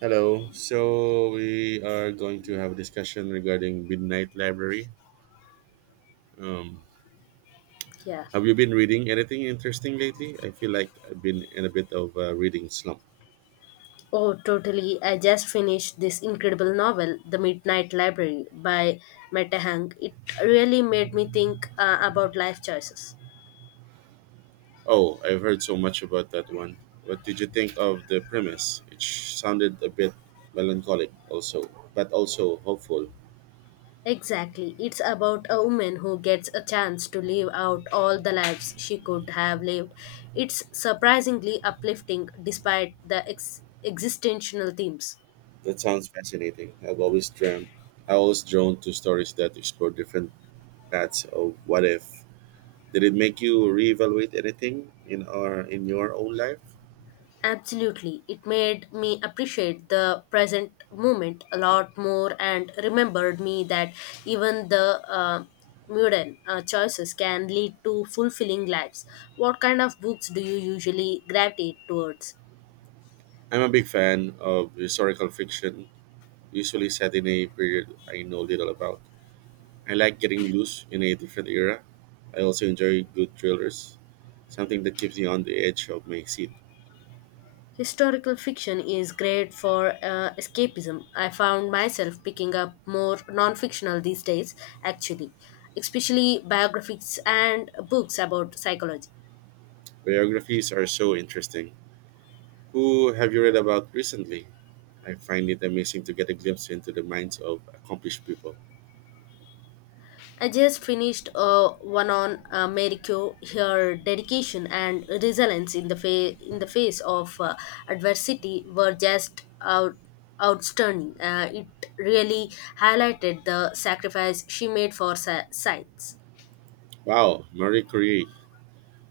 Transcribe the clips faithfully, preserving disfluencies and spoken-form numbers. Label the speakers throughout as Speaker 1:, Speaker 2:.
Speaker 1: Hello. So we are going to have a discussion regarding Midnight Library. Um,
Speaker 2: Yeah.
Speaker 1: have you been reading anything interesting lately? I feel like I've been in a bit of a reading slump.
Speaker 2: Oh, totally. I just finished this incredible novel, The Midnight Library by Meta Hang. It really made me think uh, about life choices.
Speaker 1: Oh, I've heard so much about that one. What did you think of the premise? It sh- sounded a bit melancholic, also, but also hopeful.
Speaker 2: Exactly. It's about a woman who gets a chance to live out all the lives she could have lived. It's surprisingly uplifting despite the ex- existential themes.
Speaker 1: That sounds fascinating. I've always dreamt, I always drawn to stories that explore different paths of what if. Did it make you reevaluate anything in our in your own life?
Speaker 2: Absolutely. It made me appreciate the present moment a lot more and remembered me that even the uh, modern uh, choices can lead to fulfilling lives. What kind of books do you usually gravitate towards?
Speaker 1: I'm a big fan of historical fiction, usually set in a period I know little about. I like getting loose in a different era. I also enjoy good thrillers, something that keeps me on the edge of my seat.
Speaker 2: Historical fiction is great for uh, escapism. I found myself picking up more non fictional these days, actually, especially biographies and books about psychology.
Speaker 1: Biographies are so interesting. Who have you read about recently? I find it amazing to get a glimpse into the minds of accomplished people.
Speaker 2: I just finished uh, one on uh, Mary Kay, her dedication and resilience in the fa- in the face of uh, adversity were just out- outstanding. Uh, it really highlighted the sacrifice she made for sa- science.
Speaker 1: Wow, Marie Curie.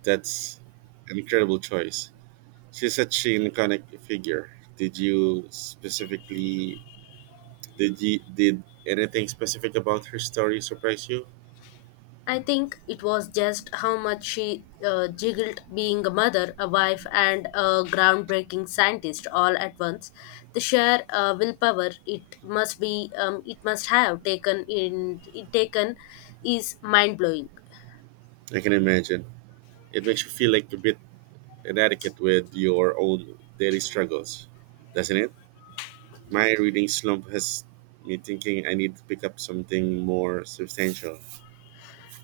Speaker 1: That's an incredible choice. She's such an iconic figure. Did you specifically Did you did anything specific about her story surprise you?
Speaker 2: I think it was just how much she uh, jiggled being a mother, a wife, and a groundbreaking scientist all at once. The sheer uh, willpower it must be, um, it must have taken in it taken, is mind blowing.
Speaker 1: I can imagine. It makes you feel like a bit inadequate with your own daily struggles, doesn't it? My reading slump has me thinking I need to pick up something more substantial.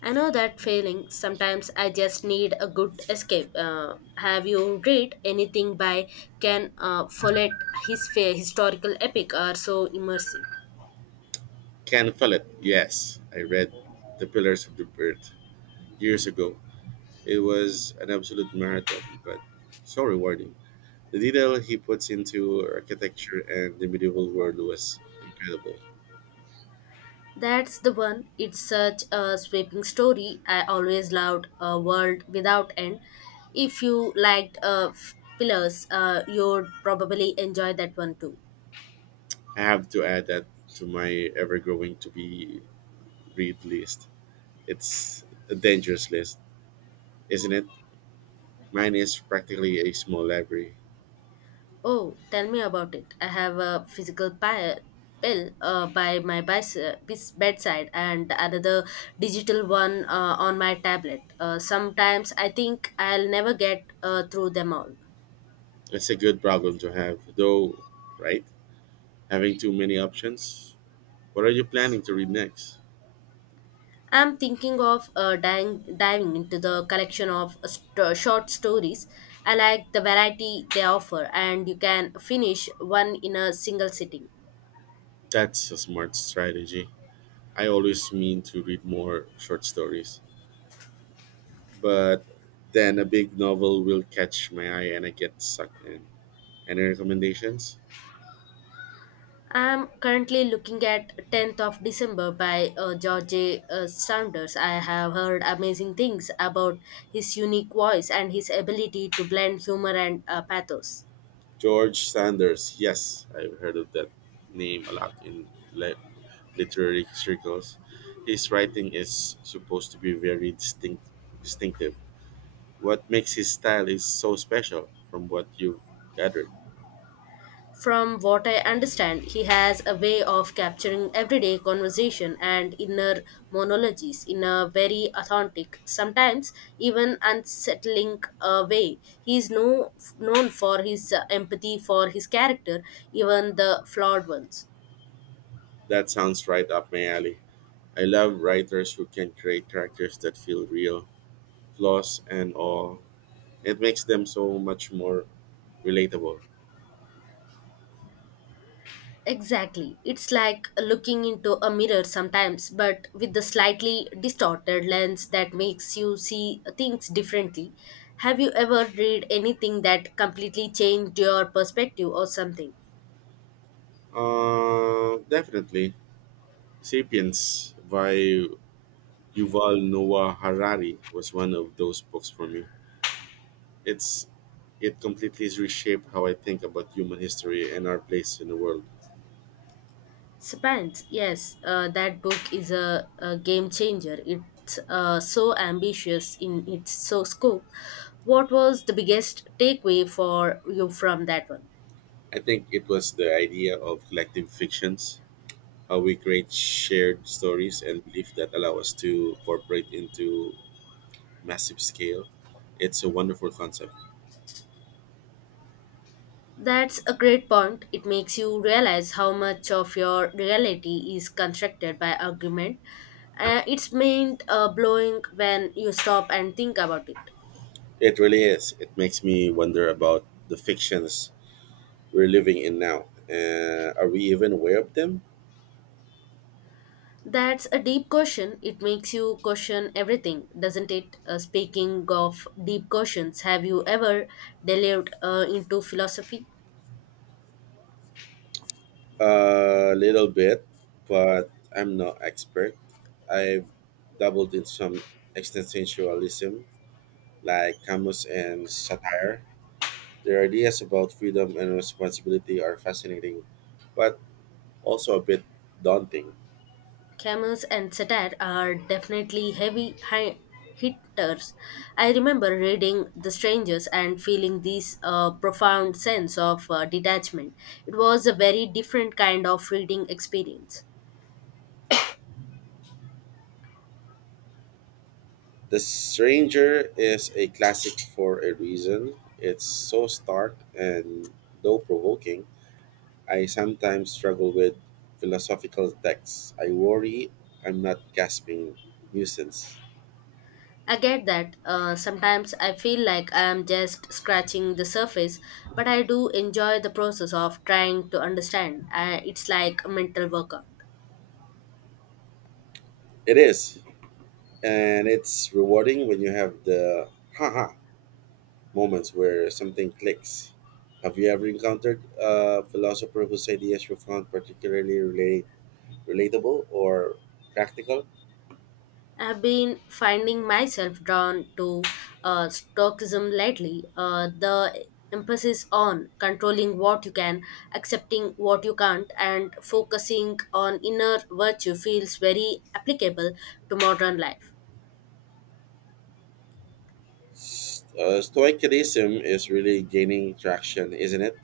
Speaker 2: I know that feeling. Sometimes I just need a good escape. Uh, have you read anything by Ken uh, Follett? His fa- historical epic are so immersive.
Speaker 1: Can feel it. Yes, I read The Pillars of the Earth years ago. It was an absolute marathon, but so rewarding. The detail he puts into architecture and the medieval world was incredible.
Speaker 2: That's the one. It's such a sweeping story. I always loved A World Without End. If you liked uh, F- Pillars, uh, you'd probably enjoy that one too.
Speaker 1: I have to add that to my ever growing to be read list. It's a dangerous list, isn't it? Mine is practically a small library.
Speaker 2: Oh, tell me about it. I have a physical pi- pill uh, by my bis- bis- bedside and another digital one uh, on my tablet. Uh, sometimes I think I'll never get uh, through them all.
Speaker 1: It's a good problem to have, though, right? Having too many options. What are you planning to read next?
Speaker 2: I'm thinking of uh, diving diving into the collection of st- short stories. I like the variety they offer, and you can finish one in a single sitting.
Speaker 1: That's a smart strategy. I always mean to read more short stories, but then a big novel will catch my eye and I get sucked in. Any recommendations?
Speaker 2: I'm currently looking at tenth of December by uh, George A. uh, Saunders. I have heard amazing things about his unique voice and his ability to blend humor and uh, pathos.
Speaker 1: George Sanders. Yes, I've heard of that name a lot in li- literary circles. His writing is supposed to be very distinct, distinctive. What makes his style is so special from what you've gathered?
Speaker 2: From what I understand, he has a way of capturing everyday conversation and inner monologues in a very authentic, sometimes even unsettling uh, way. He is no, Known for his uh, empathy for his character, even the flawed ones.
Speaker 1: That sounds right up my alley. I love writers who can create characters that feel real, flaws and all. It makes them so much more relatable.
Speaker 2: Exactly. It's like looking into a mirror sometimes, but with the slightly distorted lens that makes you see things differently. Have you ever read anything that completely changed your perspective or something?
Speaker 1: Uh, definitely. Sapiens by Yuval Noah Harari was one of those books for me. It's it completely reshaped how I think about human history and our place in the world.
Speaker 2: Spans, yes, uh, that book is a, a game changer. It's uh, so ambitious in its so scope. What was the biggest takeaway for you from that one?
Speaker 1: I think it was the idea of collective fictions, how we create shared stories and belief that allow us to incorporate into massive scale. It's a wonderful concept.
Speaker 2: That's a great point. It makes you realize how much of your reality is constructed by argument. Uh, it's meant uh, blowing when you stop and think about it.
Speaker 1: It really is. It makes me wonder about the fictions we're living in now. Uh, are we even aware of them?
Speaker 2: That's a deep question. It makes you question everything, doesn't it? Uh, speaking of deep questions, have you ever delved uh, into philosophy?
Speaker 1: A little bit, but I'm no expert. I dabbled in some existentialism, like Camus and satire. Their ideas about freedom and responsibility are fascinating, but also a bit daunting.
Speaker 2: Camus and satire are definitely heavy hi- hitters. I remember reading The Strangers and feeling this uh, profound sense of uh, detachment. It was a very different kind of reading experience.
Speaker 1: The Stranger is a classic for a reason. It's so stark and, though provoking, I sometimes struggle with philosophical texts. I worry I'm not gasping nuisance.
Speaker 2: I get that uh, sometimes I feel like I am just scratching the surface, but I do enjoy the process of trying to understand. I, it's like a mental workout.
Speaker 1: It is, and it's rewarding when you have the haha moments where something clicks. Have you ever encountered a philosopher whose ideas you found particularly relate- relatable or practical?
Speaker 2: I've been finding myself drawn to uh, Stoicism lately. Uh, the emphasis on controlling what you can, accepting what you can't, and focusing on inner virtue feels very applicable to modern life.
Speaker 1: S- Uh, Stoicism is really gaining traction, isn't it?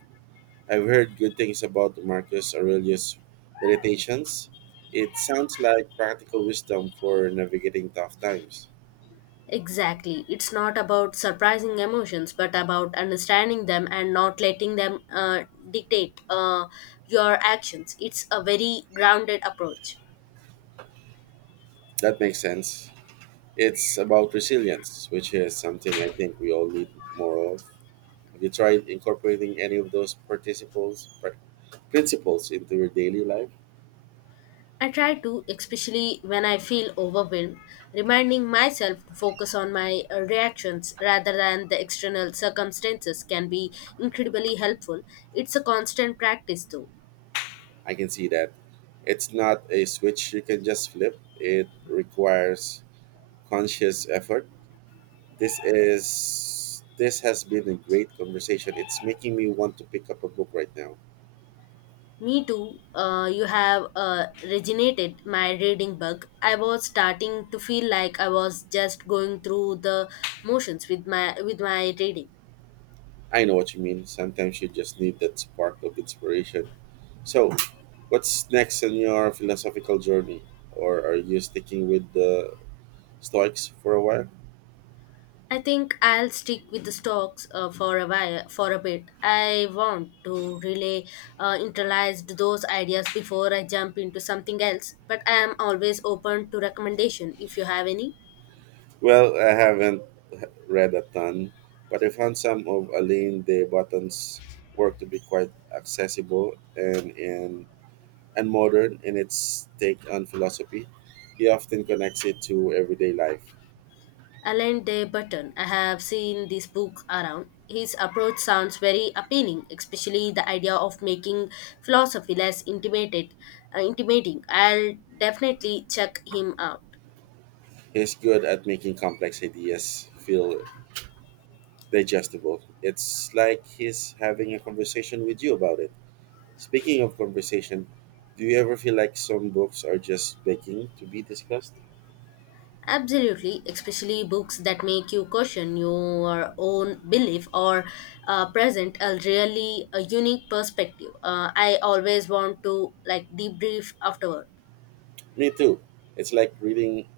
Speaker 1: I've heard good things about Marcus Aurelius' meditations. It sounds like practical wisdom for navigating tough times.
Speaker 2: Exactly. It's not about surprising emotions, but about understanding them and not letting them uh, dictate uh, your actions. It's a very grounded approach.
Speaker 1: That makes sense. It's about resilience, which is something I think we all need more of. Have you tried incorporating any of those participles, pr- principles into your daily life?
Speaker 2: I try to, especially when I feel overwhelmed, reminding myself to focus on my uh, reactions rather than the external circumstances can be incredibly helpful. It's a constant practice, though.
Speaker 1: I can see that it's not a switch you can just flip. It requires conscious effort. This is this has been a great conversation. It's making me want to pick up a book right now.
Speaker 2: Me too, uh, you have uh, regenerated my reading bug. I was starting to feel like I was just going through the motions with my with my reading.
Speaker 1: I know what you mean. Sometimes you just need that spark of inspiration. So, what's next in your philosophical journey, or are you sticking with the Stoics for a while?
Speaker 2: I think I'll stick with the stocks uh, for a while, for a bit. I want to really uh, internalize those ideas before I jump into something else. But I am always open to recommendation if you have any.
Speaker 1: Well, I haven't h- read a ton, but I found some of Alain de Botton's work to be quite accessible and and, and modern in its take on philosophy. He often connects it to everyday life.
Speaker 2: Alan De Button. I have seen this book around. His approach sounds very appealing, especially the idea of making philosophy less intimated, uh, intimidating. I'll definitely check him out.
Speaker 1: He's good at making complex ideas feel digestible. It's like he's having a conversation with you about it. Speaking of conversation, do you ever feel like some books are just begging to be discussed?
Speaker 2: Absolutely, especially books that make you question your own belief or uh, present a really a unique perspective. Uh, I always want to like debrief afterward.
Speaker 1: Me too. It's like reading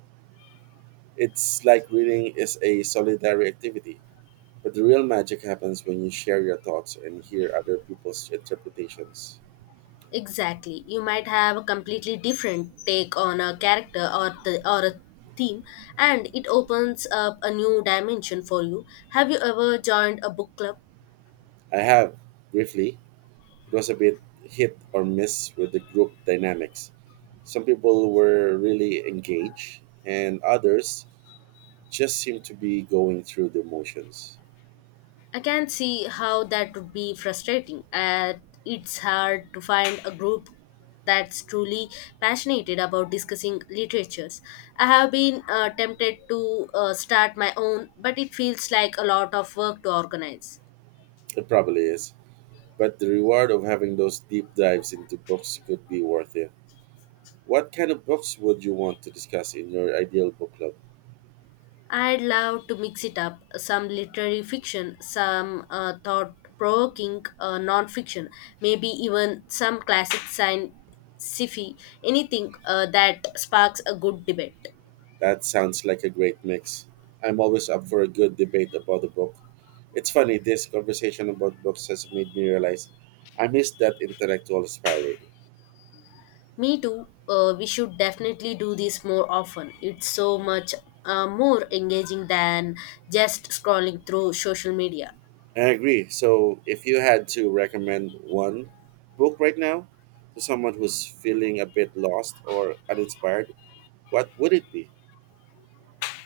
Speaker 1: it's like reading is a solitary activity. But the real magic happens when you share your thoughts and hear other people's interpretations.
Speaker 2: Exactly, you might have a completely different take on a character or the or a theme, and it opens up a new dimension for you. Have you ever joined a book club?
Speaker 1: I have, briefly, it was a bit hit or miss with the group dynamics. Some people were really engaged and others just seemed to be going through the motions.
Speaker 2: I can see how that would be frustrating. Uh, it's hard to find a group that's truly passionate about discussing literatures. I have been uh, tempted to uh, start my own, but it feels like a lot of work to organize.
Speaker 1: It probably is. But the reward of having those deep dives into books could be worth it. What kind of books would you want to discuss in your ideal book club?
Speaker 2: I'd love to mix it up some literary fiction, some uh, thought provoking uh, non fiction, maybe even some classic science sci-fi, anything uh, that sparks a good debate.
Speaker 1: That sounds like a great mix. I'm always up for a good debate about a book. It's funny, this conversation about books has made me realize I miss that intellectual sparring.
Speaker 2: Me too. Uh, we should definitely do this more often. It's so much uh, more engaging than just scrolling through social media.
Speaker 1: I agree. So, if you had to recommend one book right now to someone who's feeling a bit lost or uninspired, what would it be?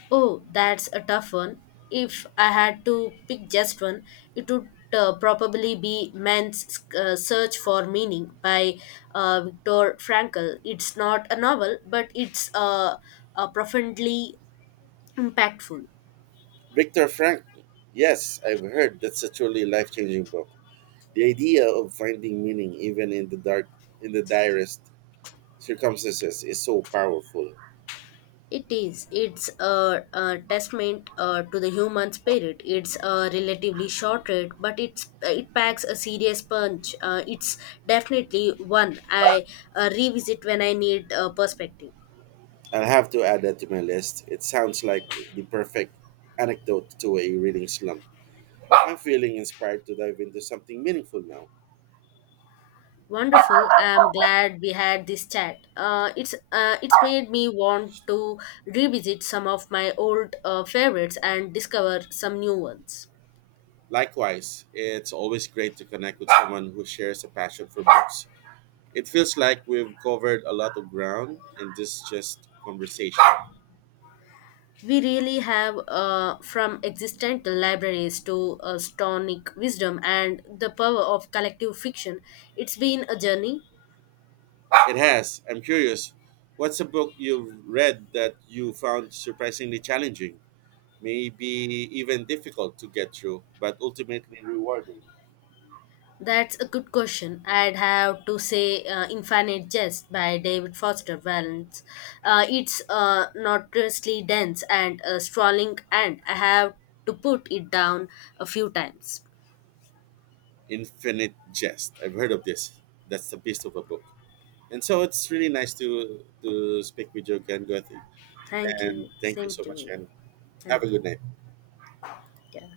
Speaker 2: Oh, that's a tough one. If I had to pick just one, it would uh, probably be Man's uh, Search for Meaning by uh, Viktor Frankl. It's not a novel, but it's uh, uh, profoundly impactful.
Speaker 1: Viktor Frankl. Yes, I've heard that's a truly life-changing book. The idea of finding meaning even in the dark in the direst circumstances is so powerful.
Speaker 2: It is. It's a, a testament uh, to the human spirit. It's a relatively short read, but it's it packs a serious punch. Uh, it's definitely one I uh, revisit when I need uh, perspective.
Speaker 1: I'll have to add that to my list. It sounds like the perfect anecdote to a reading slump. I'm feeling inspired to dive into something meaningful now.
Speaker 2: Wonderful. I'm glad we had this chat. Uh, it's uh, it's made me want to revisit some of my old uh, favorites and discover some new ones.
Speaker 1: Likewise, it's always great to connect with someone who shares a passion for books. It feels like we've covered a lot of ground in this just conversation.
Speaker 2: We really have, uh, from existent libraries to uh, stonic wisdom and the power of collective fiction. It's been a journey.
Speaker 1: It has. I'm curious. What's a book you've read that you found surprisingly challenging, maybe even difficult to get through, but ultimately rewarding?
Speaker 2: That's a good question. I'd have to say uh, Infinite Jest by David Foster Wallace. Uh, it's uh, notoriously dense and uh, sprawling, and I have to put it down a few times.
Speaker 1: Infinite Jest. I've heard of this. That's the beast of a book. And so it's really nice to to speak with you again, Gothi.
Speaker 2: Thank
Speaker 1: And
Speaker 2: you.
Speaker 1: thank you so
Speaker 2: Thank
Speaker 1: much,
Speaker 2: you.
Speaker 1: and have a
Speaker 2: Thank you.
Speaker 1: good night.
Speaker 2: Yeah.